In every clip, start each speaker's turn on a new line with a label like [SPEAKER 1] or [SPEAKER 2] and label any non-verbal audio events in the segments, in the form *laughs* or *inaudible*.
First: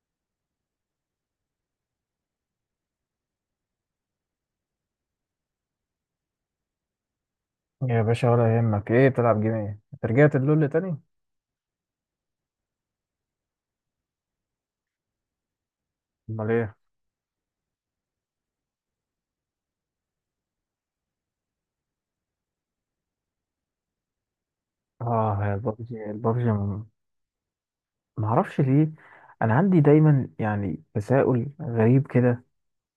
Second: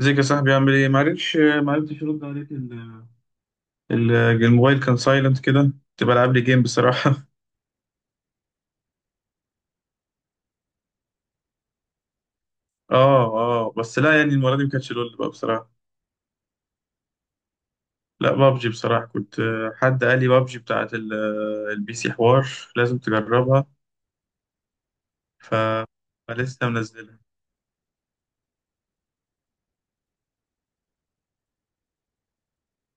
[SPEAKER 1] ازيك يا صاحبي؟ عامل ايه؟ معرفتش ارد عليك. ال- الموبايل كان سايلنت كده، كنت بلعب لي جيم بصراحه. *laughs*
[SPEAKER 2] يا باشا ولا يهمك. ايه بتلعب جيم؟ ايه انت رجعت اللول تاني؟
[SPEAKER 1] اه بس لا، يعني المره دي ما كانتش لول بقى بصراحه.
[SPEAKER 2] امال ايه؟
[SPEAKER 1] لا، بابجي بصراحه. كنت حد قال لي بابجي بتاعت البي سي. حوار لازم تجربها.
[SPEAKER 2] اه يا
[SPEAKER 1] ف
[SPEAKER 2] البابجي البابجي.
[SPEAKER 1] فلسه منزلها.
[SPEAKER 2] ما اعرفش ليه. انا عندي دايما يعني تساؤل غريب كده.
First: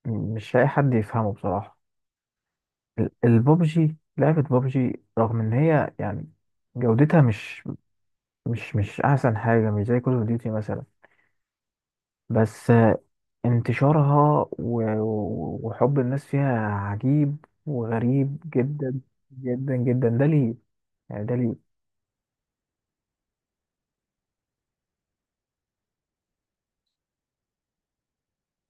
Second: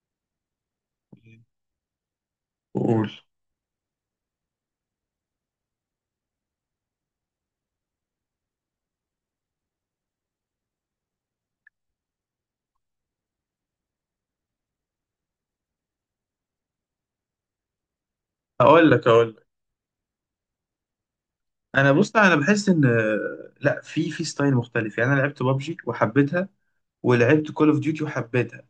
[SPEAKER 2] مش لاقي حد يفهمه بصراحه.
[SPEAKER 1] قول.
[SPEAKER 2] البابجي لعبه بابجي، رغم ان هي يعني جودتها مش مش احسن حاجه، مش زي كول اوف ديوتي مثلا. بس انتشارها وحب الناس فيها عجيب وغريب
[SPEAKER 1] اقول
[SPEAKER 2] جدا
[SPEAKER 1] لك اقول لك
[SPEAKER 2] جدا جدا. ده ليه يعني؟ ده ليه؟
[SPEAKER 1] انا بحس ان آه، لا في ستايل مختلف. يعني انا لعبت بابجي وحبيتها، ولعبت كول اوف ديوتي وحبيتها.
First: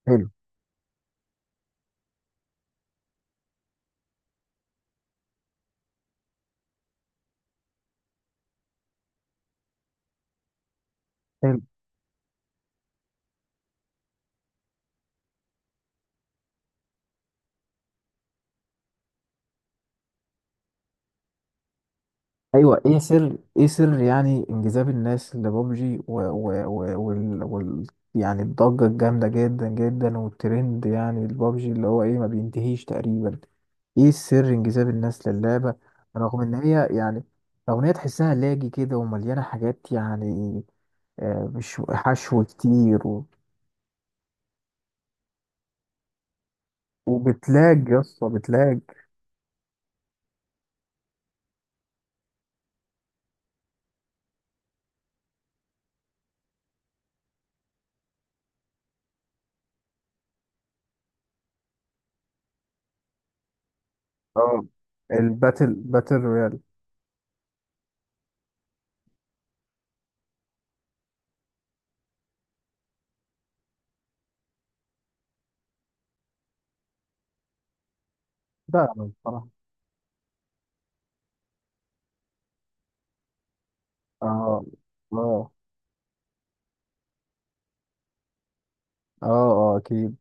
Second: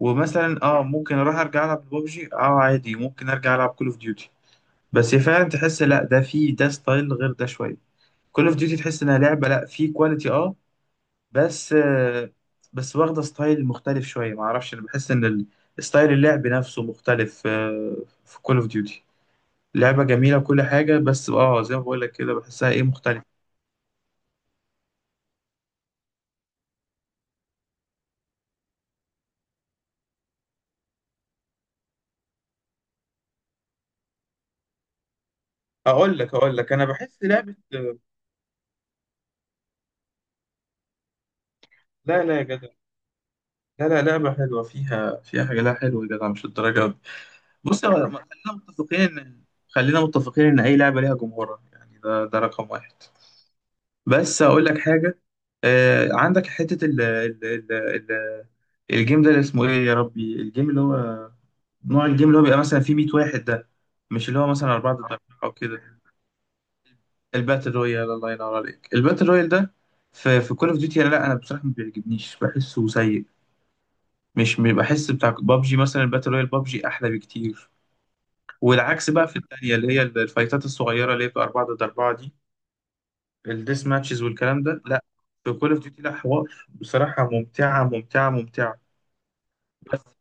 [SPEAKER 1] ومثلا اه ممكن اروح ارجع العب ببجي، اه عادي ممكن ارجع العب كول اوف ديوتي. بس هي فعلا تحس، لا ده في ده ستايل غير ده شويه. كول اوف ديوتي تحس انها لعبه، لا، في كواليتي اه،
[SPEAKER 2] حلو.
[SPEAKER 1] بس آه بس واخده ستايل مختلف شويه. ما اعرفش، انا بحس ان ستايل اللعب نفسه مختلف آه، في كول اوف ديوتي. لعبه جميله وكل حاجه، بس اه زي ما بقول لك كده بحسها
[SPEAKER 2] ايوه،
[SPEAKER 1] ايه،
[SPEAKER 2] ايه
[SPEAKER 1] مختلف.
[SPEAKER 2] سر ايه سر يعني انجذاب الناس لبابجي و يعني الضجه الجامده جدا جدا والترند، يعني البابجي اللي هو ايه ما بينتهيش تقريبا. ايه سر انجذاب الناس للعبه؟
[SPEAKER 1] اقول لك
[SPEAKER 2] رغم ان
[SPEAKER 1] اقول لك انا
[SPEAKER 2] هي
[SPEAKER 1] بحس
[SPEAKER 2] يعني،
[SPEAKER 1] لعبه
[SPEAKER 2] رغم ان هي تحسها لاجي كده ومليانه حاجات، يعني مش
[SPEAKER 1] لا لا يا
[SPEAKER 2] حشو
[SPEAKER 1] جدع،
[SPEAKER 2] كتير
[SPEAKER 1] لا لا. لعبه حلوه، فيها حاجه لا حلوه يا جدع، مش الدرجه. بص
[SPEAKER 2] وبتلاج يا اسطى،
[SPEAKER 1] خلينا
[SPEAKER 2] بتلاج.
[SPEAKER 1] متفقين ان، خلينا متفقين ان اي لعبه ليها جمهورها، يعني ده ده رقم واحد. بس اقول لك حاجه، آه عندك حته ال الجيم ده اللي اسمه ايه يا ربي، الجيم اللي هو نوع الجيم اللي هو بيبقى مثلا فيه 100 واحد ده، مش اللي هو
[SPEAKER 2] اه،
[SPEAKER 1] مثلا أربعة ضد أربعة أو
[SPEAKER 2] الباتل
[SPEAKER 1] كده.
[SPEAKER 2] رويال.
[SPEAKER 1] الباتل رويال، الله ينور عليك. الباتل رويال ده في كول أوف ديوتي، لا أنا بصراحة ما بيعجبنيش، بحسه سيء. مش بحس بتاع بابجي، مثلا الباتل رويال بابجي أحلى بكتير.
[SPEAKER 2] لا أنا
[SPEAKER 1] والعكس بقى في
[SPEAKER 2] بصراحه.
[SPEAKER 1] الثانيه، اللي هي الفايتات الصغيره اللي هي بتبقى 4 ضد 4 دي، الديس ماتشز
[SPEAKER 2] اه
[SPEAKER 1] والكلام ده، لا
[SPEAKER 2] اه
[SPEAKER 1] في كول اوف ديوتي لا، حوار بصراحه، ممتعه ممتعه ممتعه.
[SPEAKER 2] اه. اه
[SPEAKER 1] بس
[SPEAKER 2] اكيد.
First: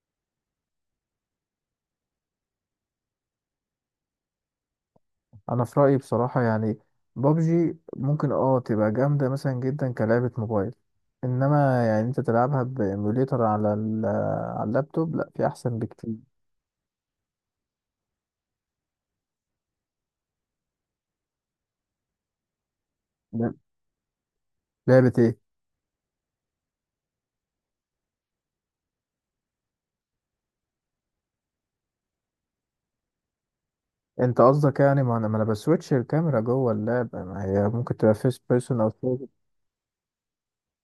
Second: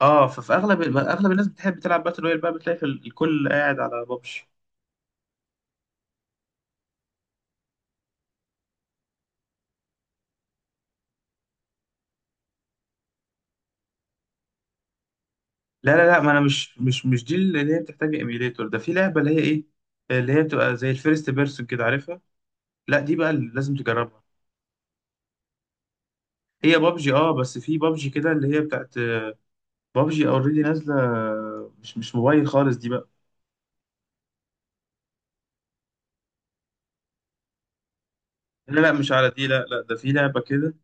[SPEAKER 1] اه ففي اغلب اغلب الناس بتحب تلعب باتل رويال بقى، بتلاقي في الكل قاعد على ببجي.
[SPEAKER 2] انا في رايي بصراحه يعني بابجي ممكن اه تبقى جامده مثلا جدا كلعبه موبايل، انما يعني انت تلعبها بايميوليتر على على اللابتوب، لا في احسن
[SPEAKER 1] لا لا لا، ما
[SPEAKER 2] بكتير.
[SPEAKER 1] انا مش دي اللي هي بتحتاج ايميليتور، ده في لعبه اللي هي ايه، اللي هي بتبقى زي الفيرست بيرسون كده، عارفها؟ لا دي بقى اللي
[SPEAKER 2] لا.
[SPEAKER 1] لازم تجربها.
[SPEAKER 2] لعبه ايه؟
[SPEAKER 1] هي بابجي اه، بس في بابجي كده اللي هي بتاعت بابجي اوريدي نازله. مش موبايل خالص دي بقى.
[SPEAKER 2] انت قصدك يعني ما انا بسويتش الكاميرا جوه اللعبه، ما هي ممكن تبقى فيرست بيرسون
[SPEAKER 1] لا
[SPEAKER 2] او
[SPEAKER 1] لا مش
[SPEAKER 2] third.
[SPEAKER 1] على دي، لا لا، ده في لعبة كده،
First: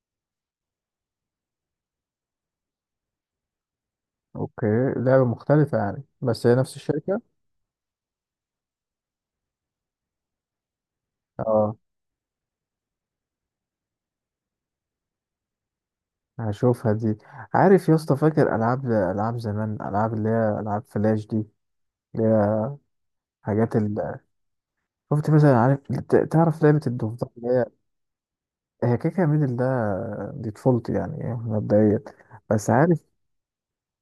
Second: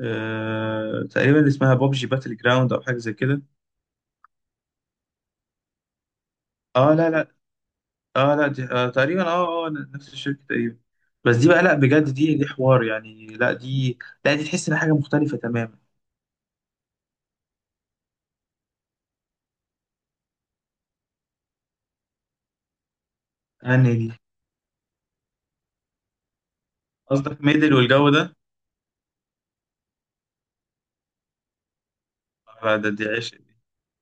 [SPEAKER 1] آه تقريبا اسمها بابجي باتل جراوند او حاجة زي كده.
[SPEAKER 2] اوكي. لعبه مختلفه يعني بس هي نفس
[SPEAKER 1] اه لا
[SPEAKER 2] الشركه.
[SPEAKER 1] لا، اه لا دي تقريبا نفس الشركة تقريبا. بس دي بقى لا
[SPEAKER 2] اه.
[SPEAKER 1] بجد، دي حوار يعني، لا دي، لا دي تحس ان حاجة مختلفة تماما.
[SPEAKER 2] هشوفها دي. عارف يا اسطى، فاكر العاب زمان، العاب اللي هي العاب فلاش دي، اللي هي حاجات.
[SPEAKER 1] يعني دي،
[SPEAKER 2] شفت مثلا؟ عارف، تعرف لعبة الضفدع
[SPEAKER 1] قصدك
[SPEAKER 2] اللي هي،
[SPEAKER 1] ميدل والجو ده؟
[SPEAKER 2] هي كيكة ميدل ده. دي طفولتي، يعني إيه، مبدئيا. بس
[SPEAKER 1] آه ده
[SPEAKER 2] عارف،
[SPEAKER 1] دي عشق دي.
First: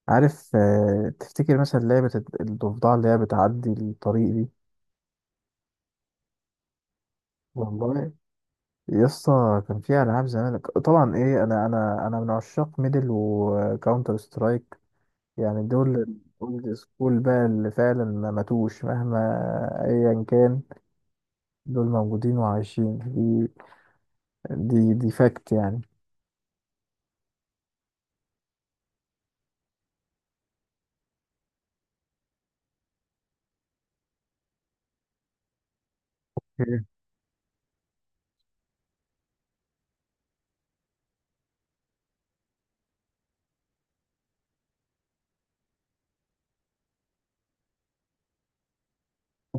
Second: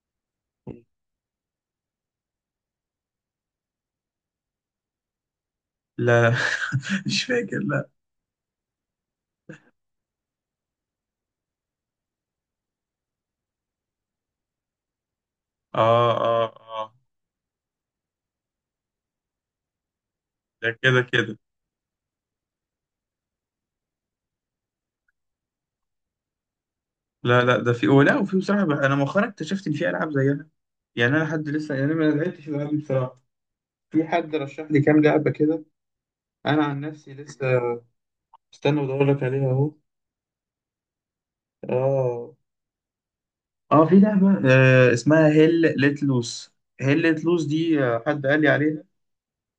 [SPEAKER 2] عارف آه، تفتكر مثلا لعبة الضفدع اللي هي بتعدي الطريق دي؟
[SPEAKER 1] لا لا. *laughs* مش فاكر لا.
[SPEAKER 2] والله يسطا كان فيها ألعاب زمان طبعا إيه. أنا من عشاق ميدل وكاونتر سترايك، يعني
[SPEAKER 1] اه
[SPEAKER 2] دول
[SPEAKER 1] اه
[SPEAKER 2] الأولد
[SPEAKER 1] اه
[SPEAKER 2] سكول بقى، اللي فعلا ما ماتوش مهما أيا كان.
[SPEAKER 1] ده كده.
[SPEAKER 2] دول موجودين وعايشين. دي دي فاكت يعني.
[SPEAKER 1] لا لا، ده في، ولا وفي بصراحة بقى انا مؤخرا اكتشفت ان في العاب زيها. يعني انا حد لسه، يعني أنا ما لعبتش الالعاب دي بصراحة. في حد رشح لي كام لعبة كده. أنا عن نفسي لسه. استنى بدور لك عليها أهو. آه في لعبة اسمها هيل ليت لوس. هيل ليت لوس دي حد قال لي عليها.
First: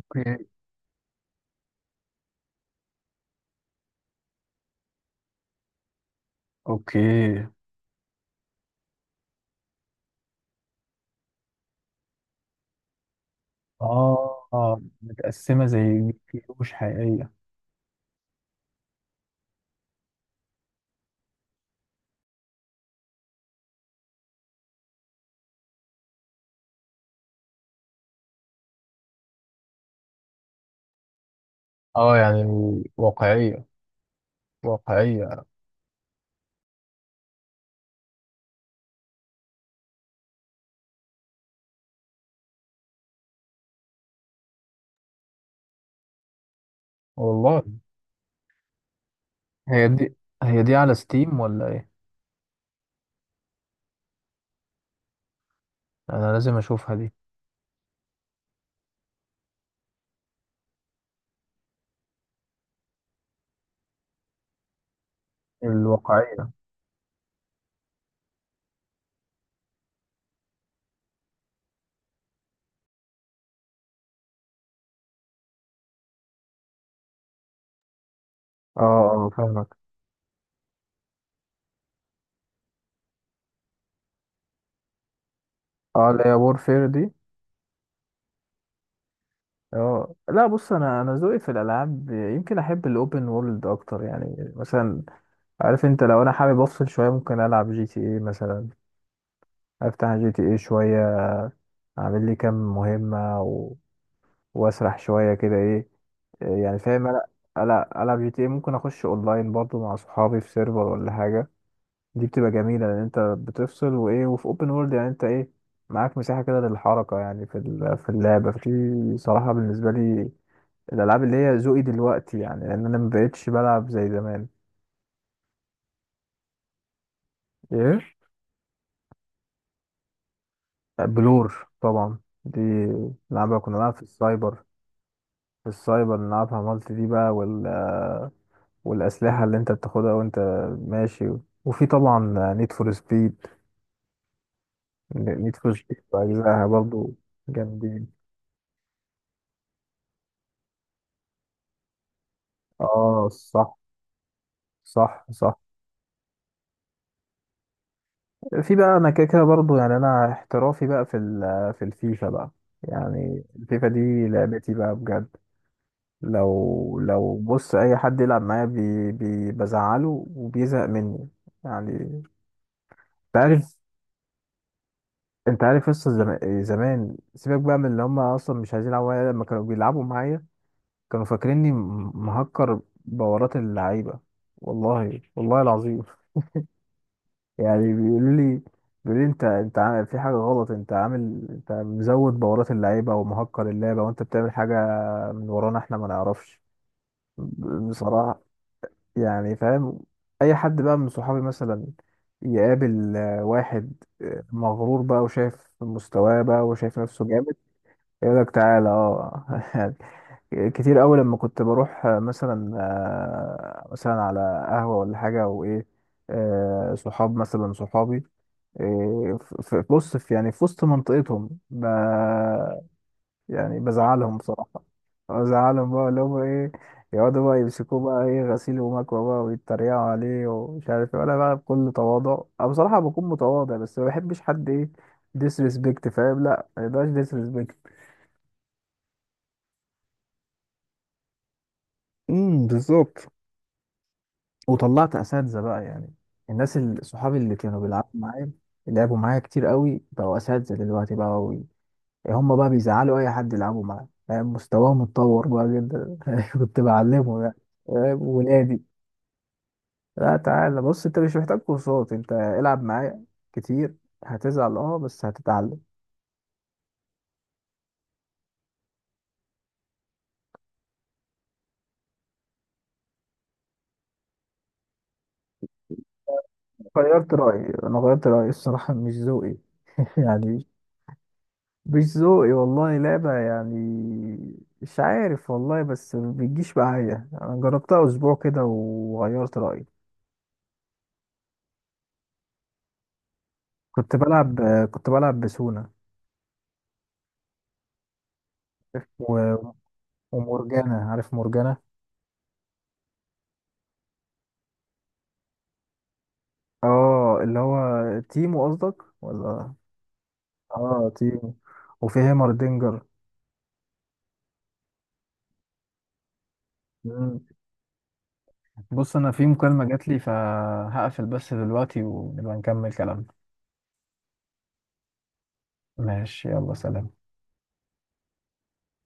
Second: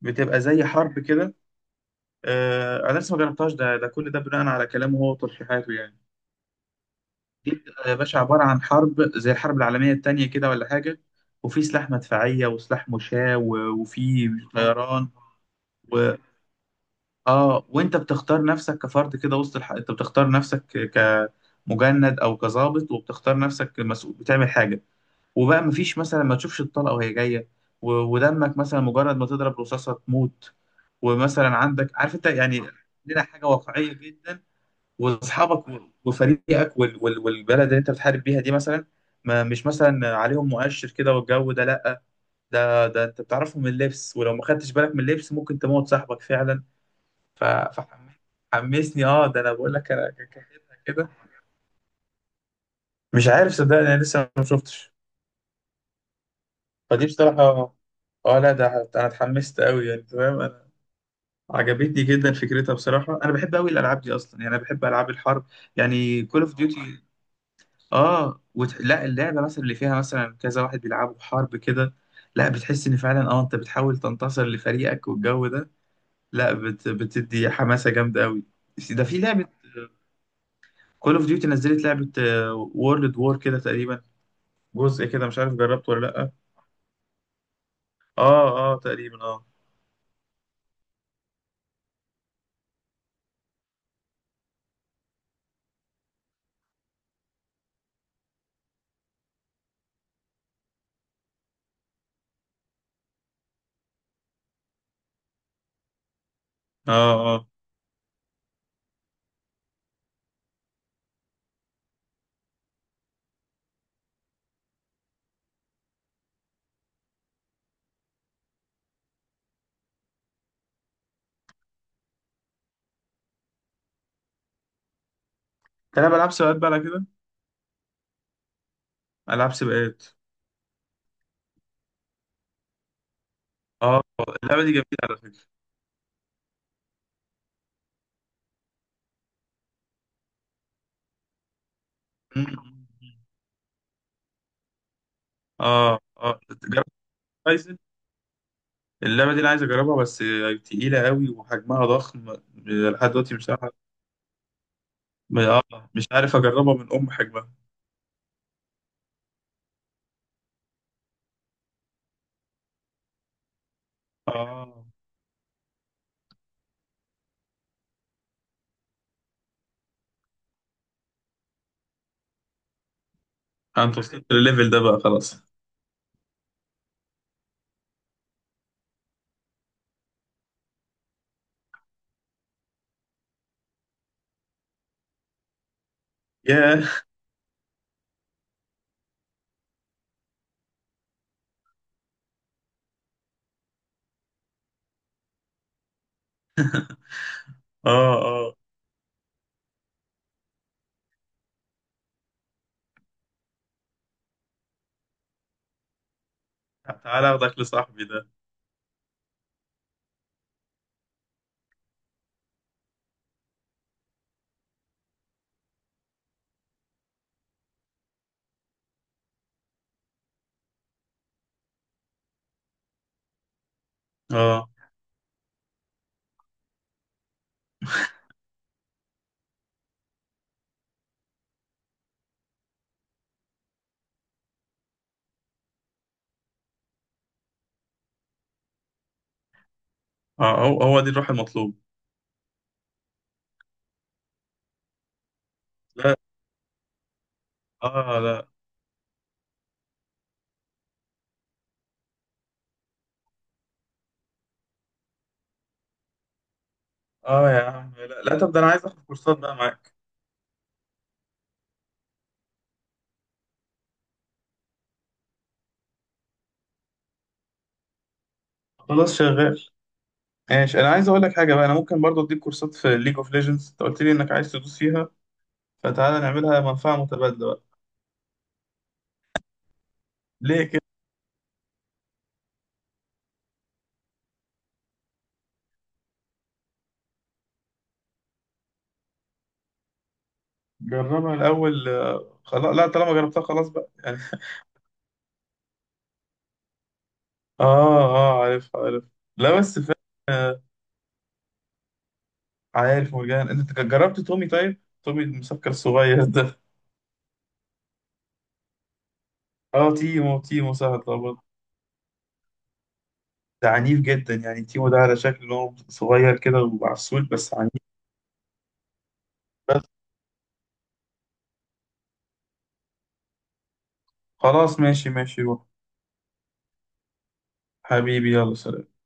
[SPEAKER 1] بتبقى زي حرب كده. آه أنا لسه ما جربتهاش، ده ده كل ده بناء على كلامه هو وترشيحاته يعني.
[SPEAKER 2] اوكي
[SPEAKER 1] دي بتبقى يا باشا عبارة عن حرب زي الحرب العالمية التانية كده ولا حاجة، وفي سلاح مدفعية وسلاح مشاة وفي
[SPEAKER 2] آه. آه،
[SPEAKER 1] طيران.
[SPEAKER 2] متقسمة زي كيلو مش حقيقية.
[SPEAKER 1] اه وانت بتختار نفسك كفرد كده وسط انت بتختار نفسك كمجند او كظابط، وبتختار نفسك مسؤول بتعمل حاجه. وبقى مفيش، مثلا ما تشوفش الطلقه وهي جايه، ودمك، مثلا مجرد ما تضرب رصاصه تموت. ومثلا عندك، عارف
[SPEAKER 2] آه،
[SPEAKER 1] انت
[SPEAKER 2] يعني
[SPEAKER 1] يعني، لنا حاجه
[SPEAKER 2] واقعية.
[SPEAKER 1] واقعيه جدا.
[SPEAKER 2] واقعية.
[SPEAKER 1] واصحابك وفريقك والبلد اللي انت بتحارب بيها دي، مثلا ما مش مثلا عليهم مؤشر كده والجو ده، لا. ده ده انت بتعرفهم من اللبس، ولو ما خدتش بالك من اللبس ممكن تموت صاحبك فعلا.
[SPEAKER 2] والله.
[SPEAKER 1] ف- فحمسني اه. ده انا بقول
[SPEAKER 2] هي
[SPEAKER 1] لك انا
[SPEAKER 2] دي، هي دي
[SPEAKER 1] كاخدها
[SPEAKER 2] على
[SPEAKER 1] كده.
[SPEAKER 2] ستيم ولا ايه؟
[SPEAKER 1] مش عارف صدقني، انا لسه ما شفتش.
[SPEAKER 2] انا لازم اشوفها
[SPEAKER 1] فدي
[SPEAKER 2] دي.
[SPEAKER 1] بصراحه اه، لا ده انا اتحمست قوي يعني. تمام، انا عجبتني جدا فكرتها بصراحه. انا بحب قوي الالعاب دي اصلا، يعني انا بحب العاب الحرب. يعني كول
[SPEAKER 2] الواقعية.
[SPEAKER 1] اوف ديوتي اه لا، اللعبه مثلا اللي فيها مثلا كذا واحد بيلعبوا حرب كده، لا بتحس ان فعلا اه انت بتحاول تنتصر لفريقك والجو ده، لا بتدي حماسه جامده قوي.
[SPEAKER 2] اه
[SPEAKER 1] ده في
[SPEAKER 2] اه
[SPEAKER 1] لعبه
[SPEAKER 2] فاهمك.
[SPEAKER 1] كول اوف ديوتي نزلت لعبة وورلد وور كده تقريبا، جزء كده، مش عارف جربته ولا
[SPEAKER 2] اه اللي هي
[SPEAKER 1] لأ.
[SPEAKER 2] وورفير دي.
[SPEAKER 1] اه اه تقريبا اه
[SPEAKER 2] اه لا، بص انا ذوقي في الالعاب يمكن احب الاوبن وورلد اكتر، يعني مثلا عارف انت، لو انا حابب افصل شويه ممكن العب جي تي اي مثلا، افتح جي تي اي شويه، اعمل لي كام مهمه، واسرح شويه كده، ايه إيه يعني،
[SPEAKER 1] اه
[SPEAKER 2] فاهم انا.
[SPEAKER 1] اه
[SPEAKER 2] العب جي تي ايه، ممكن اخش اونلاين برضو مع صحابي في سيرفر ولا حاجه. دي بتبقى جميله لان انت بتفصل، وايه، وفي اوبن وورلد يعني انت ايه، معاك مساحه كده للحركه، يعني في في اللعبه. في صراحه بالنسبه لي، الالعاب اللي هي ذوقي دلوقتي يعني، لان انا مبقتش بلعب زي زمان.
[SPEAKER 1] تلعب ألعاب سباقات بقى على كده؟
[SPEAKER 2] ايه،
[SPEAKER 1] ألعاب سباقات
[SPEAKER 2] بلور طبعا. دي نلعبها، كنا نلعب
[SPEAKER 1] اه.
[SPEAKER 2] في
[SPEAKER 1] اللعبة
[SPEAKER 2] السايبر.
[SPEAKER 1] دي جميلة على فكرة.
[SPEAKER 2] في السايبر نلعبها مالتي دي بقى، والأسلحة اللي أنت بتاخدها وأنت ماشي. وفي طبعا
[SPEAKER 1] مم.
[SPEAKER 2] نيد فور سبيد. نيد فور
[SPEAKER 1] اه
[SPEAKER 2] سبيد
[SPEAKER 1] اه
[SPEAKER 2] بأجزائها
[SPEAKER 1] جربت
[SPEAKER 2] برضو
[SPEAKER 1] هورايزن؟
[SPEAKER 2] جامدين.
[SPEAKER 1] اللعبة دي أنا عايز أجربها بس تقيلة قوي وحجمها ضخم، لحد
[SPEAKER 2] اه
[SPEAKER 1] دلوقتي مش عارف،
[SPEAKER 2] صح، صح صح.
[SPEAKER 1] مش عارف أجربها من أم حجمها.
[SPEAKER 2] في بقى أنا كده كده برضو يعني، أنا احترافي بقى في في الفيفا بقى. يعني الفيفا دي لعبتي
[SPEAKER 1] اه.
[SPEAKER 2] بقى بجد. لو بص، أي حد يلعب معايا بي بي بزعله وبيزهق مني يعني. أنت عارف،
[SPEAKER 1] أنت وصلت للليفل ده بقى، خلاص.
[SPEAKER 2] انت عارف قصة زمان. زمان سيبك بقى من اللي هم اصلا مش عايزين يلعبوا معايا، لما كانوا بيلعبوا معايا كانوا فاكريني مهكر بورات اللعيبة. والله، والله العظيم
[SPEAKER 1] ياه.
[SPEAKER 2] يعني. بيقولوا لي، بيقولوا لي انت، عامل في حاجة غلط، انت عامل، انت مزود بورات اللعيبة ومهكر اللعبة وانت بتعمل حاجة من ورانا احنا ما نعرفش،
[SPEAKER 1] اه
[SPEAKER 2] بصراحة
[SPEAKER 1] اه،
[SPEAKER 2] يعني، فاهم. اي حد بقى من صحابي مثلا يقابل آه، واحد آه، مغرور بقى وشايف مستواه بقى وشايف نفسه
[SPEAKER 1] تعالى
[SPEAKER 2] جامد،
[SPEAKER 1] أخدك لصاحبي ده.
[SPEAKER 2] يقول لك تعالى اه *laughs* يعني. كتير قوي لما كنت بروح آه، مثلا آه، مثلا على قهوة ولا حاجة وايه، آه، صحاب مثلا صحابي إيه، بص في يعني، في وسط منطقتهم يعني بزعلهم
[SPEAKER 1] اه
[SPEAKER 2] بصراحة. بزعلهم بقى، اللي هم ايه يقعدوا بقى يمسكوه بقى ايه غسيل ومكوى بقى ويتريقوا عليه ومش عارف ايه. انا بقى بكل تواضع، انا بصراحة بكون متواضع، بس ما بحبش حد ايه ديسريسبكت، فاهم؟ لا، ما يبقاش ديسريسبكت.
[SPEAKER 1] اه، هو هو دي الروح المطلوب.
[SPEAKER 2] امم، بالظبط. وطلعت اساتذه بقى يعني،
[SPEAKER 1] لا.
[SPEAKER 2] الناس صحابي اللي كانوا بيلعبوا
[SPEAKER 1] اه لا.
[SPEAKER 2] معايا، اللي لعبوا معايا كتير قوي بقوا اساتذه دلوقتي بقى و... هم بقى بيزعلوا اي حد يلعبوا معاه، فاهم؟ مستواهم اتطور بقى جدا *laughs* كنت بعلمه
[SPEAKER 1] اه
[SPEAKER 2] يعني،
[SPEAKER 1] يا عم لا
[SPEAKER 2] فاهم؟
[SPEAKER 1] لا، طب ده انا
[SPEAKER 2] ولادي.
[SPEAKER 1] عايز اخد كورسات بقى معاك.
[SPEAKER 2] لا، تعالى بص، انت مش محتاج كورسات، انت العب معايا كتير. هتزعل اه، بس هتتعلم.
[SPEAKER 1] خلاص شغال. ماشي، انا عايز اقول لك حاجه بقى، انا ممكن برضو اديك كورسات في ليج اوف ليجندز، انت قلت لي انك عايز تدوس فيها، فتعالى نعملها منفعه
[SPEAKER 2] غيرت
[SPEAKER 1] متبادله بقى.
[SPEAKER 2] رايي، انا غيرت رايي الصراحه، مش ذوقي *laughs*
[SPEAKER 1] ليه
[SPEAKER 2] يعني.
[SPEAKER 1] كده؟
[SPEAKER 2] مش ذوقي والله. لعبة يعني مش عارف والله، بس ما بتجيش معايا. انا جربتها اسبوع كده وغيرت رأيي.
[SPEAKER 1] جربها الاول خلاص لا، طالما جربتها خلاص بقى
[SPEAKER 2] كنت
[SPEAKER 1] يعني.
[SPEAKER 2] بلعب كنت بلعب بسونا،
[SPEAKER 1] *laughs* اه، عارف. لا
[SPEAKER 2] و-
[SPEAKER 1] بس فعلا آه،
[SPEAKER 2] ومورجانا، عارف مورجانا.
[SPEAKER 1] عارف مرجان؟ انت جربت تومي؟ طيب تومي المسكر الصغير *laughs* ده؟
[SPEAKER 2] اه، اللي هو تيمو قصدك ولا؟
[SPEAKER 1] اه تيمو، تيمو سهل
[SPEAKER 2] اه
[SPEAKER 1] طبعا.
[SPEAKER 2] تيمو، وفي هيمردينجر.
[SPEAKER 1] ده عنيف جدا يعني، تيمو ده على شكل إن هو صغير كده وعسول،
[SPEAKER 2] مم.
[SPEAKER 1] بس عنيف.
[SPEAKER 2] بص انا في
[SPEAKER 1] بس
[SPEAKER 2] مكالمة جات لي، فهقفل بس دلوقتي ونبقى نكمل كلامنا.
[SPEAKER 1] خلاص ماشي ماشي، روح
[SPEAKER 2] ماشي، يلا سلام.
[SPEAKER 1] حبيبي يلا سلام.